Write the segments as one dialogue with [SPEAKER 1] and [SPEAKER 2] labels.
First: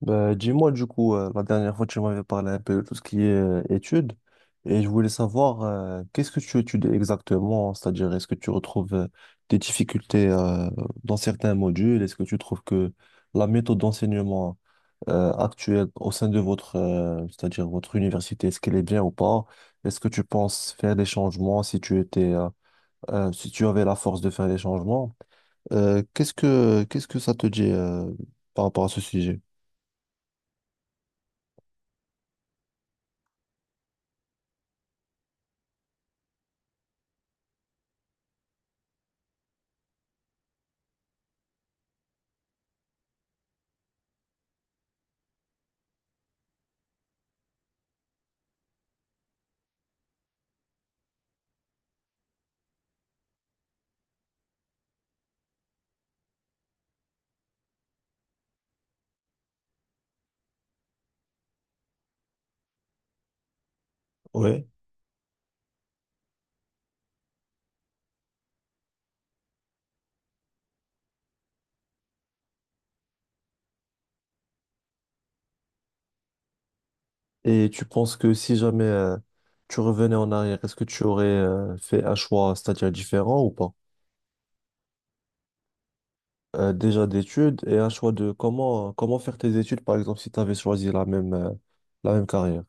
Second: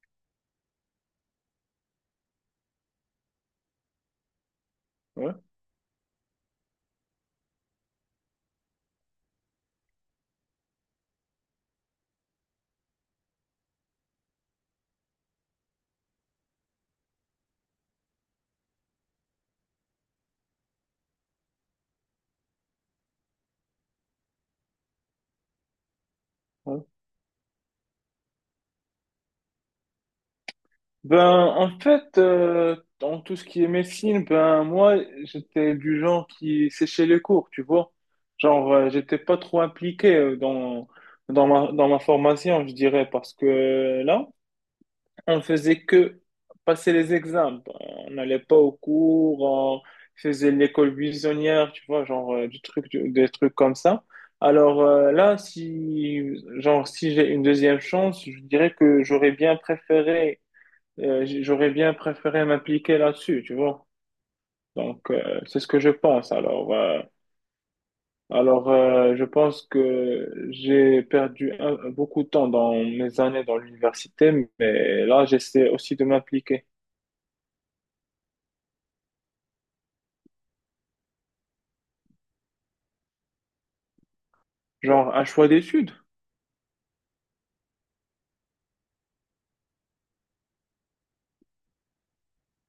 [SPEAKER 1] Bah, dis-moi du coup, la dernière fois tu m'avais parlé un peu de tout ce qui est études et je voulais
[SPEAKER 2] Ouais,
[SPEAKER 1] savoir qu'est-ce que tu étudies exactement, c'est-à-dire est-ce que tu retrouves des difficultés dans certains modules, est-ce que tu trouves que la méthode d'enseignement actuelle au sein de votre, c'est-à-dire votre université, est-ce qu'elle est bien ou pas? Est-ce que tu penses faire des changements si tu étais, si tu avais la force de faire des changements?
[SPEAKER 2] ouais.
[SPEAKER 1] Qu'est-ce que ça te dit par rapport à ce sujet?
[SPEAKER 2] Ben, en fait, dans tout ce qui est médecine, ben, moi, j'étais du genre qui séchait les cours, tu vois. Genre, j'étais pas trop impliqué dans ma formation, je dirais, parce que là, on faisait que passer les examens. Ben, on n'allait pas au cours, on faisait l'école buissonnière, tu vois, genre, des trucs comme ça. Alors là, si, genre, si j'ai une deuxième chance, je dirais que j'aurais bien préféré m'impliquer là-dessus, tu vois.
[SPEAKER 1] Ouais.
[SPEAKER 2] Donc, c'est ce que je pense. Alors, je pense que j'ai perdu beaucoup de temps dans mes années dans l'université, mais là, j'essaie aussi de m'impliquer.
[SPEAKER 1] Et tu penses que si jamais tu revenais en arrière, est-ce que tu aurais fait un choix, c'est-à-dire différent ou pas?
[SPEAKER 2] Genre, un choix d'études.
[SPEAKER 1] Déjà d'études et un choix de comment, comment faire tes études, par exemple, si tu avais choisi la même carrière.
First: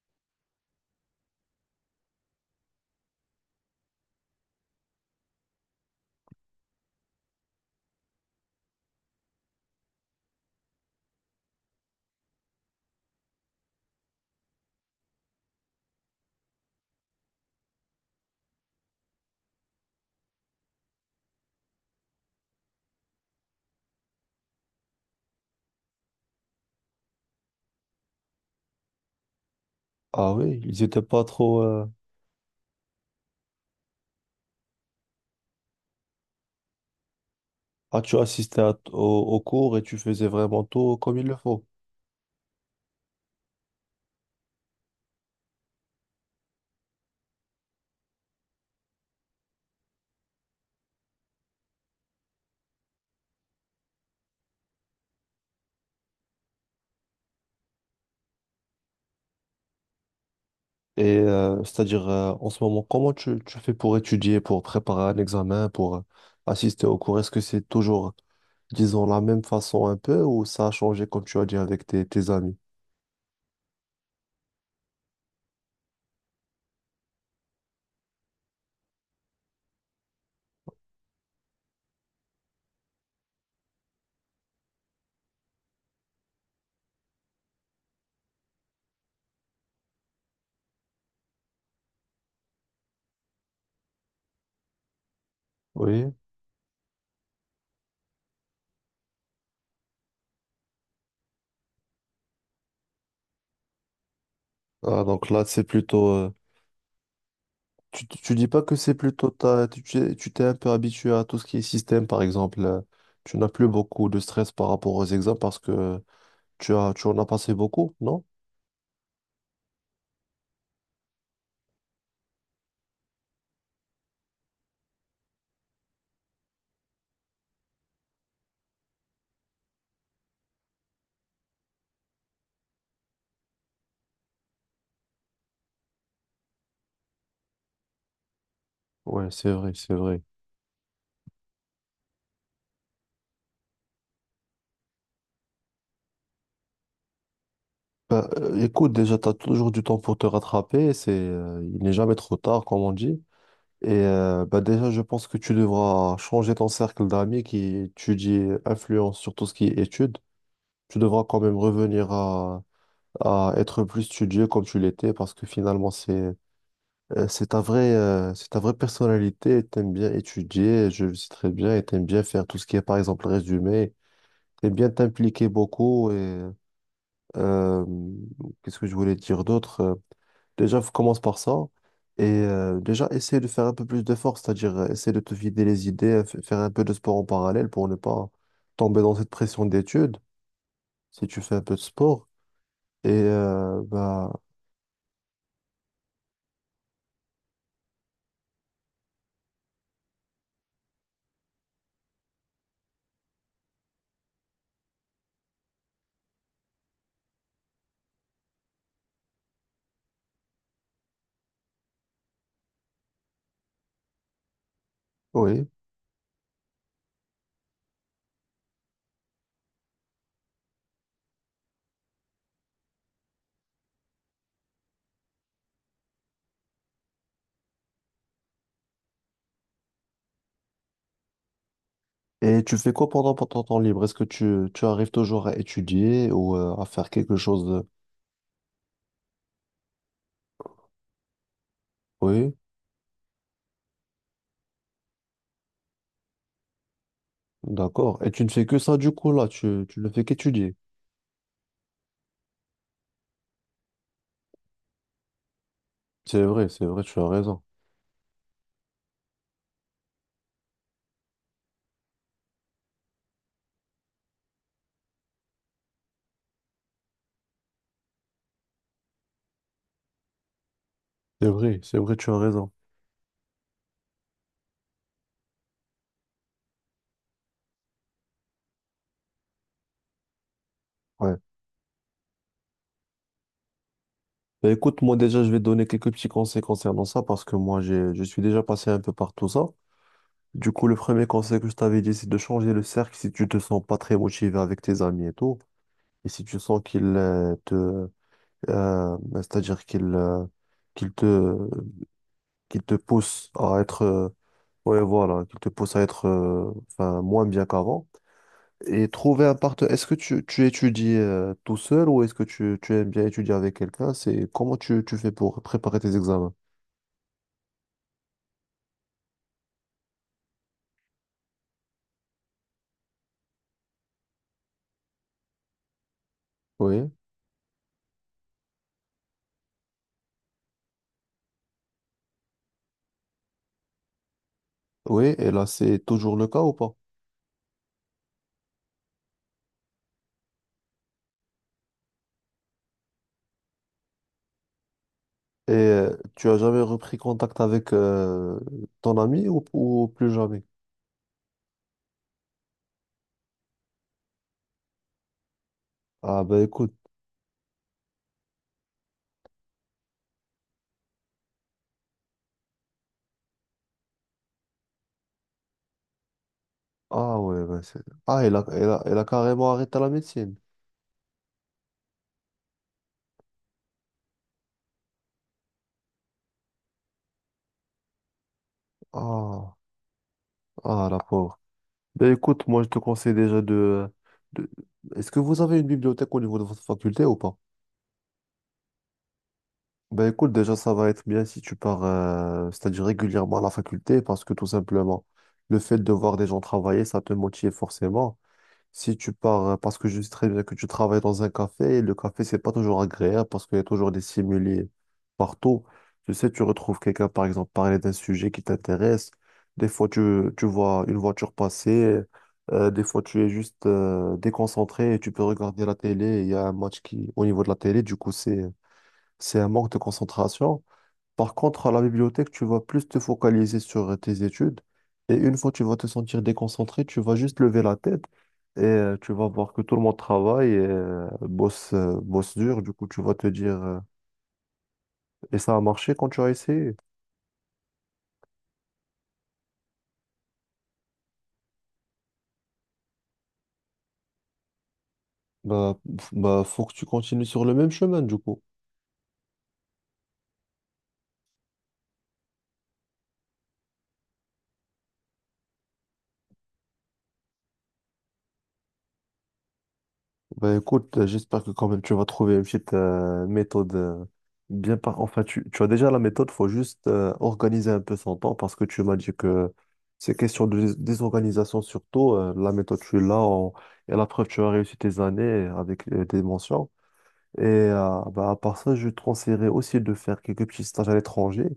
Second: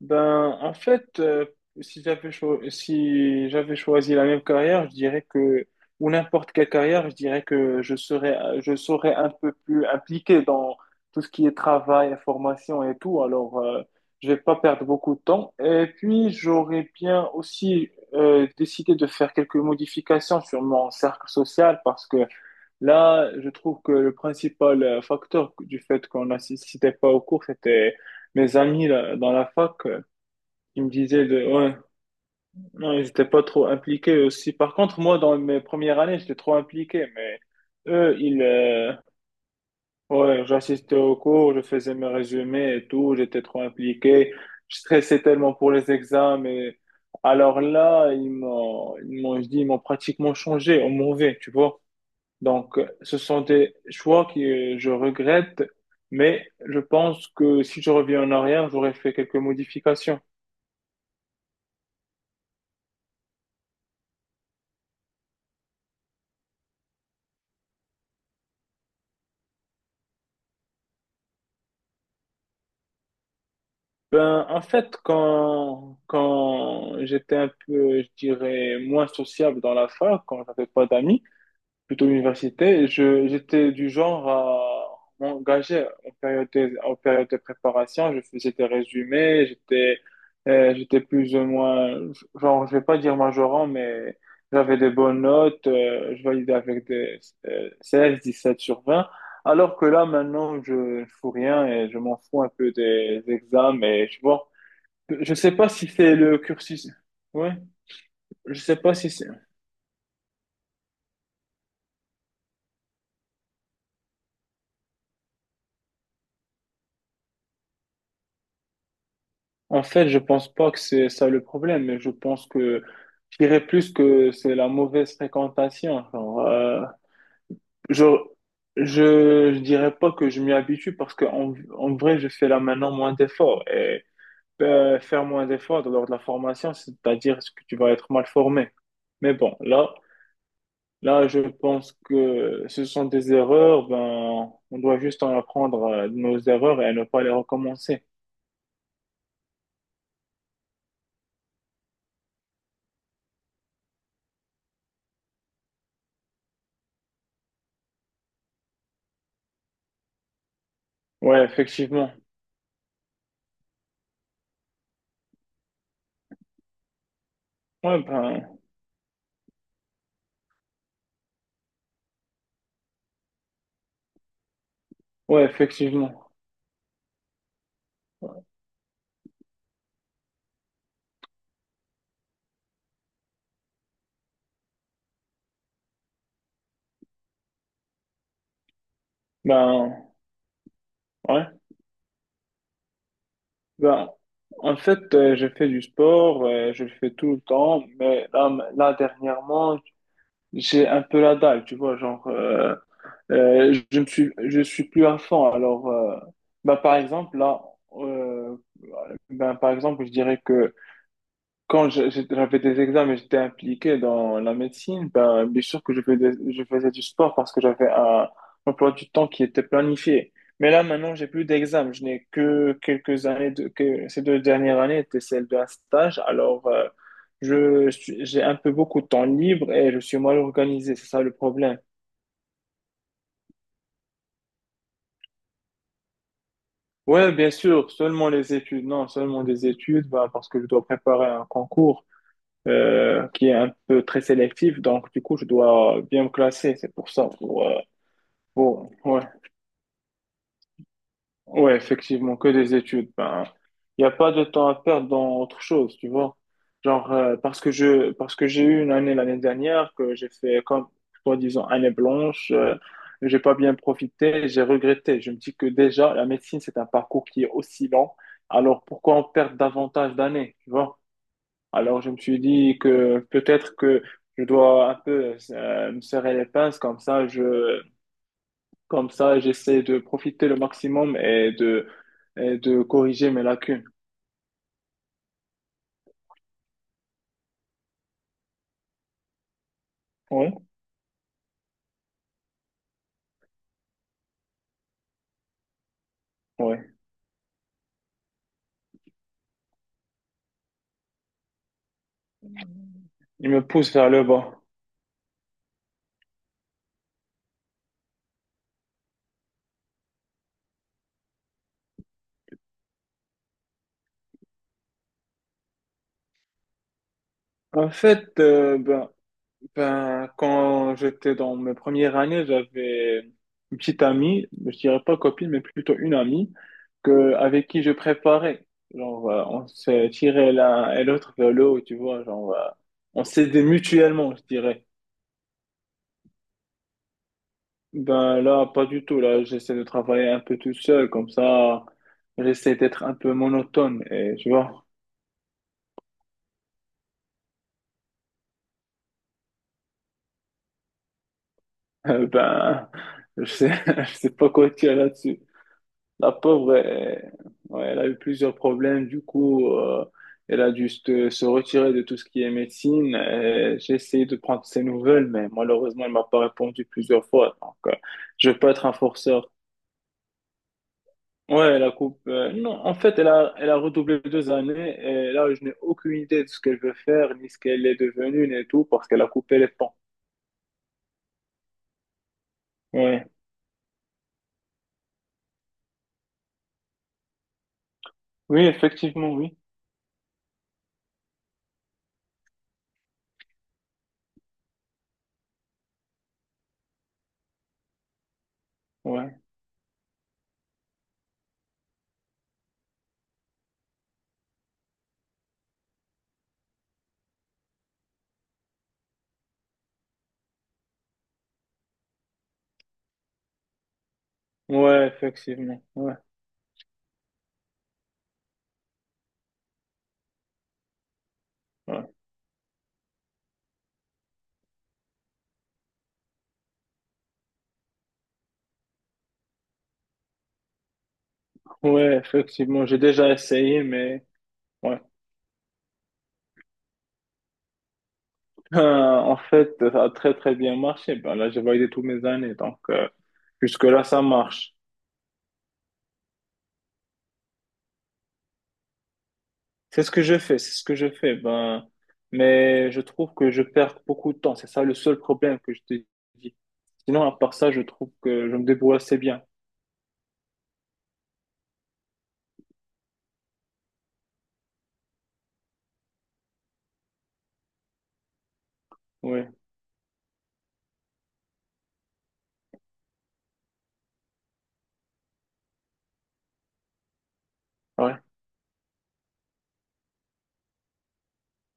[SPEAKER 2] Ben, en fait, si j'avais choisi la même carrière, je dirais que, ou n'importe quelle carrière, je dirais que je serais un peu plus impliqué dans tout ce qui est travail, formation et tout. Alors, je vais pas perdre beaucoup de temps. Et puis, j'aurais bien aussi décidé de faire quelques modifications sur mon cercle social parce que là, je trouve que le principal facteur du fait qu'on n'assistait pas au cours, c'était mes amis là, dans la fac.
[SPEAKER 1] Ah oui, ils
[SPEAKER 2] Ils me
[SPEAKER 1] étaient pas
[SPEAKER 2] disaient de,
[SPEAKER 1] trop...
[SPEAKER 2] ouais, non, ils n'étaient pas trop impliqués aussi. Par contre, moi, dans mes premières années, j'étais trop impliqué, mais
[SPEAKER 1] Ah, tu
[SPEAKER 2] eux,
[SPEAKER 1] assistais au, au cours et tu faisais
[SPEAKER 2] ouais,
[SPEAKER 1] vraiment tout
[SPEAKER 2] j'assistais aux
[SPEAKER 1] comme il le
[SPEAKER 2] cours, je
[SPEAKER 1] faut.
[SPEAKER 2] faisais mes résumés et tout, j'étais trop impliqué. Je stressais tellement pour les examens. Et. Alors là, ils m'ont pratiquement changé au mauvais, tu vois. Donc, ce sont des choix que je regrette, mais je pense que si je reviens en arrière, j'aurais fait quelques modifications.
[SPEAKER 1] Et c'est-à-dire, en ce moment, comment tu, tu fais pour étudier, pour préparer un examen, pour assister au cours? Est-ce que c'est toujours, disons, la même façon un peu ou ça a changé, comme tu as dit, avec tes, tes amis?
[SPEAKER 2] Ben, en fait, quand j'étais un peu, je dirais, moins sociable dans la fac, quand j'avais pas d'amis, plutôt l'université. Et j'étais du genre à m'engager en période de préparation. Je faisais des résumés, j'étais plus ou moins, genre, je vais pas dire majorant, mais j'avais des bonnes notes.
[SPEAKER 1] Oui.
[SPEAKER 2] Je validais avec des 17 sur 20. Alors que là, maintenant, je fous rien et je m'en fous un peu des examens. Et je vois,
[SPEAKER 1] Ah, donc
[SPEAKER 2] je
[SPEAKER 1] là,
[SPEAKER 2] sais
[SPEAKER 1] c'est
[SPEAKER 2] pas si
[SPEAKER 1] plutôt...
[SPEAKER 2] c'est le cursus. Ouais,
[SPEAKER 1] tu, tu dis
[SPEAKER 2] je
[SPEAKER 1] pas
[SPEAKER 2] sais
[SPEAKER 1] que
[SPEAKER 2] pas
[SPEAKER 1] c'est
[SPEAKER 2] si c'est.
[SPEAKER 1] plutôt... tu t'es un peu habitué à tout ce qui est système, par exemple. Tu n'as plus beaucoup de stress par rapport aux examens parce que tu as, tu en as passé beaucoup, non?
[SPEAKER 2] En fait, je pense pas que c'est ça le problème, mais je pense que je dirais plus que c'est la mauvaise fréquentation. Genre, je, je dirais pas que je m'y habitue parce que en vrai, je fais là maintenant moins d'efforts et faire moins d'efforts lors de la formation, c'est-à-dire que tu vas être mal formé.
[SPEAKER 1] Ouais,
[SPEAKER 2] Mais
[SPEAKER 1] c'est
[SPEAKER 2] bon,
[SPEAKER 1] vrai,
[SPEAKER 2] là,
[SPEAKER 1] c'est vrai.
[SPEAKER 2] là, je pense que ce sont des erreurs. Ben, on doit juste en apprendre de nos erreurs et ne pas les recommencer.
[SPEAKER 1] Bah, écoute, déjà, tu as toujours du temps pour te rattraper. C'est, il n'est jamais trop tard, comme on dit. Et bah, déjà, je pense que tu devras changer ton cercle d'amis qui étudie influence sur tout ce qui est études. Tu devras quand
[SPEAKER 2] Ouais,
[SPEAKER 1] même
[SPEAKER 2] effectivement.
[SPEAKER 1] revenir à être plus studieux comme tu l'étais parce que finalement,
[SPEAKER 2] Ouais,
[SPEAKER 1] c'est
[SPEAKER 2] ben,
[SPEAKER 1] ta vraie personnalité. Tu aimes bien étudier, je le sais très bien, et tu aimes bien faire tout ce qui est, par exemple, résumé. Tu aimes bien
[SPEAKER 2] ouais,
[SPEAKER 1] t'impliquer beaucoup
[SPEAKER 2] effectivement.
[SPEAKER 1] et. euh, Qu'est-ce que je voulais dire d'autre? Déjà, commence par ça. Et déjà, essaie de faire un peu plus d'efforts, c'est-à-dire essaie de te vider les idées, faire un peu de sport en parallèle pour ne pas tomber dans cette pression
[SPEAKER 2] Ben,
[SPEAKER 1] d'études, si tu
[SPEAKER 2] ouais.
[SPEAKER 1] fais un peu de sport. Et
[SPEAKER 2] Ben,
[SPEAKER 1] bah
[SPEAKER 2] en fait, je fais du sport, je le fais tout le temps, mais là, là dernièrement, j'ai un peu la dalle, tu vois, genre, je ne suis, je suis plus à fond. Alors, ben, par exemple, là, euh, ben, par exemple, je dirais que quand j'avais des examens et j'étais impliqué dans la médecine, ben, bien
[SPEAKER 1] oui.
[SPEAKER 2] sûr que je faisais du sport parce que j'avais un emploi du temps qui était planifié. Mais là, maintenant, j'ai plus d'examens. Je n'ai que quelques années de, que ces deux dernières années étaient celles d'un stage. Alors, j'ai un peu beaucoup de temps libre et je suis mal organisé. C'est ça le problème.
[SPEAKER 1] Et tu fais quoi pendant pendant ton temps libre? Est-ce que tu arrives toujours à étudier ou à faire
[SPEAKER 2] Ouais,
[SPEAKER 1] quelque
[SPEAKER 2] bien
[SPEAKER 1] chose de...
[SPEAKER 2] sûr, seulement les études. Non, seulement des études, ben, parce que je dois préparer un concours,
[SPEAKER 1] Oui,
[SPEAKER 2] qui est un peu très sélectif. Donc, du coup, je dois bien me classer. C'est pour ça.
[SPEAKER 1] d'accord. Et tu ne fais que ça du
[SPEAKER 2] Ouais.
[SPEAKER 1] coup là, tu ne fais qu'étudier.
[SPEAKER 2] Ouais, effectivement, que des études. Ben, il n'y a pas de temps à perdre dans autre chose, tu vois.
[SPEAKER 1] C'est vrai,
[SPEAKER 2] Genre,
[SPEAKER 1] tu as
[SPEAKER 2] parce
[SPEAKER 1] raison.
[SPEAKER 2] que je, parce que j'ai eu une année l'année dernière que j'ai fait comme, toi disons, année blanche. J'ai pas bien profité, j'ai regretté. Je me dis que déjà, la médecine, c'est un parcours qui est aussi long. Alors, pourquoi on perd davantage d'années, tu vois?
[SPEAKER 1] C'est
[SPEAKER 2] Alors, je
[SPEAKER 1] vrai,
[SPEAKER 2] me
[SPEAKER 1] tu as
[SPEAKER 2] suis
[SPEAKER 1] raison.
[SPEAKER 2] dit que peut-être que je dois un peu me serrer les pinces, comme ça, j'essaie de profiter le maximum
[SPEAKER 1] Ouais.
[SPEAKER 2] et de corriger mes lacunes.
[SPEAKER 1] Bah, écoute, moi déjà, je vais te donner quelques petits conseils concernant ça parce que moi, j'ai, je suis déjà passé un peu par tout ça.
[SPEAKER 2] Oui,
[SPEAKER 1] Du coup, le premier conseil que je t'avais dit, c'est de changer le cercle si tu te sens pas très motivé avec tes amis et tout. Et si tu sens
[SPEAKER 2] oui.
[SPEAKER 1] qu'ils te, c'est-à-dire qu'ils qu'ils te, qu'ils te
[SPEAKER 2] Il
[SPEAKER 1] poussent
[SPEAKER 2] me
[SPEAKER 1] à
[SPEAKER 2] pousse
[SPEAKER 1] être,
[SPEAKER 2] vers le bas.
[SPEAKER 1] ouais, voilà, qu'ils te poussent à être enfin, moins bien qu'avant. Et trouver un partenaire. Est-ce que tu étudies tout seul ou est-ce que tu aimes bien étudier avec quelqu'un? C'est comment tu, tu fais pour préparer tes examens?
[SPEAKER 2] En fait, Ben, quand j'étais dans mes premières années, j'avais une petite amie, je dirais pas copine, mais plutôt une amie,
[SPEAKER 1] Oui.
[SPEAKER 2] avec qui je préparais. Genre, on s'est tiré l'un et l'autre vers le haut, tu vois, genre, on s'aidait mutuellement, je dirais.
[SPEAKER 1] Oui, et là, c'est toujours le cas ou pas?
[SPEAKER 2] Ben là, pas du tout. Là, j'essaie de travailler un peu tout seul, comme ça, j'essaie d'être un peu monotone, et tu vois,
[SPEAKER 1] Et tu as jamais repris contact avec ton ami ou plus jamais?
[SPEAKER 2] ben, je sais, je sais pas quoi dire là-dessus. La
[SPEAKER 1] Ah, ben
[SPEAKER 2] pauvre,
[SPEAKER 1] écoute.
[SPEAKER 2] ouais, elle a eu plusieurs problèmes. Du coup, elle a dû se retirer de tout ce qui est médecine. J'ai essayé de prendre ses nouvelles, mais malheureusement, elle m'a pas répondu plusieurs
[SPEAKER 1] Ah,
[SPEAKER 2] fois.
[SPEAKER 1] ouais,
[SPEAKER 2] Donc,
[SPEAKER 1] ben c'est... Ah,
[SPEAKER 2] je
[SPEAKER 1] elle
[SPEAKER 2] veux
[SPEAKER 1] a,
[SPEAKER 2] pas être un
[SPEAKER 1] elle a
[SPEAKER 2] forceur.
[SPEAKER 1] carrément arrêté la médecine.
[SPEAKER 2] Ouais, la coupe. Non, en fait, elle a redoublé deux années et là, je n'ai aucune idée de ce qu'elle veut faire, ni ce qu'elle est devenue, ni tout, parce qu'elle a coupé les
[SPEAKER 1] Ah,
[SPEAKER 2] ponts.
[SPEAKER 1] ah, la pauvre. Ben écoute, moi, je te
[SPEAKER 2] Ouais.
[SPEAKER 1] conseille déjà de... Est-ce que vous avez une bibliothèque au niveau de votre faculté ou pas?
[SPEAKER 2] Oui, effectivement, oui.
[SPEAKER 1] Ben écoute, déjà, ça va être bien si tu pars, c'est-à-dire régulièrement à la faculté, parce que tout simplement, le fait de voir des gens travailler, ça te motive forcément. Si tu
[SPEAKER 2] Ouais.
[SPEAKER 1] pars, parce que je sais très bien que tu travailles dans un café, et le café, c'est pas toujours agréable parce qu'il y a toujours des stimuli partout. Tu sais, tu retrouves quelqu'un, par exemple, parler d'un sujet qui t'intéresse. Des fois, tu vois une voiture passer. Des fois, tu es juste
[SPEAKER 2] Ouais,
[SPEAKER 1] déconcentré et tu peux
[SPEAKER 2] effectivement.
[SPEAKER 1] regarder la
[SPEAKER 2] Ouais.
[SPEAKER 1] télé. Il y a un match qui, au niveau de la télé, du coup, c'est un manque de concentration. Par contre, à la
[SPEAKER 2] Ouais,
[SPEAKER 1] bibliothèque, tu vas plus te focaliser sur tes études. Et une fois que tu vas te sentir déconcentré, tu vas juste lever la tête et tu vas voir que tout le monde travaille et
[SPEAKER 2] ouais,
[SPEAKER 1] bosse dur.
[SPEAKER 2] effectivement.
[SPEAKER 1] Du
[SPEAKER 2] J'ai
[SPEAKER 1] coup, tu
[SPEAKER 2] déjà
[SPEAKER 1] vas te dire,
[SPEAKER 2] essayé, mais ouais.
[SPEAKER 1] et ça a marché quand tu as essayé.
[SPEAKER 2] En fait, ça a très très bien marché. Ben là, j'ai validé tous mes années, donc jusque-là, ça marche.
[SPEAKER 1] Bah, bah, faut que tu continues sur le même chemin, du coup.
[SPEAKER 2] C'est ce que je fais, c'est ce que je fais. Ben, mais je trouve que je perds beaucoup de temps. C'est ça le seul problème que je te dis. Sinon, à part ça, je trouve que je me débrouille assez bien.
[SPEAKER 1] Bah écoute, j'espère que quand même tu vas trouver une petite méthode bien par... Enfin, tu as déjà la méthode, faut juste organiser un peu son temps parce que tu m'as dit
[SPEAKER 2] Oui,
[SPEAKER 1] que c'est question de désorganisation surtout. La méthode, et la preuve, tu as réussi tes années avec des mentions. Et
[SPEAKER 2] ouais,
[SPEAKER 1] bah, à part ça, je te conseillerais aussi de faire quelques petits stages à l'étranger.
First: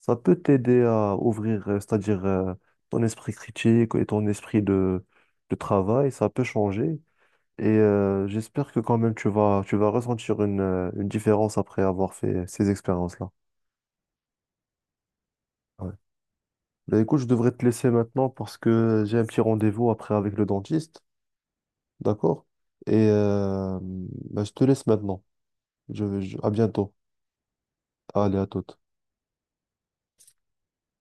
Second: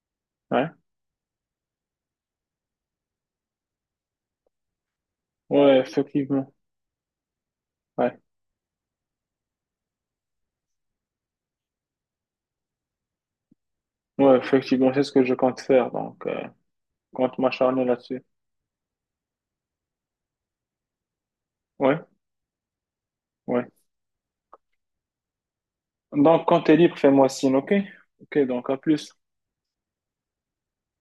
[SPEAKER 1] Ça peut
[SPEAKER 2] ouais,
[SPEAKER 1] t'aider à ouvrir, c'est-à-dire ton esprit critique et ton esprit de
[SPEAKER 2] ouais,
[SPEAKER 1] travail. Ça peut
[SPEAKER 2] effectivement.
[SPEAKER 1] changer. Et
[SPEAKER 2] Ouais,
[SPEAKER 1] j'espère que quand même tu vas ressentir une différence après avoir fait ces expériences-là.
[SPEAKER 2] ouais, effectivement, c'est ce que je compte faire.
[SPEAKER 1] Ouais.
[SPEAKER 2] Donc,
[SPEAKER 1] Bah,
[SPEAKER 2] je
[SPEAKER 1] écoute, je
[SPEAKER 2] compte
[SPEAKER 1] devrais te
[SPEAKER 2] m'acharner
[SPEAKER 1] laisser
[SPEAKER 2] là-dessus.
[SPEAKER 1] maintenant parce que j'ai un petit rendez-vous après avec le dentiste.
[SPEAKER 2] Ouais,
[SPEAKER 1] D'accord? Et
[SPEAKER 2] ouais.
[SPEAKER 1] bah, je te laisse maintenant. Je,
[SPEAKER 2] Donc,
[SPEAKER 1] à
[SPEAKER 2] quand t'es
[SPEAKER 1] bientôt.
[SPEAKER 2] libre, fais-moi signe, ok?
[SPEAKER 1] Allez,
[SPEAKER 2] Ok,
[SPEAKER 1] à
[SPEAKER 2] donc
[SPEAKER 1] toute.
[SPEAKER 2] à plus.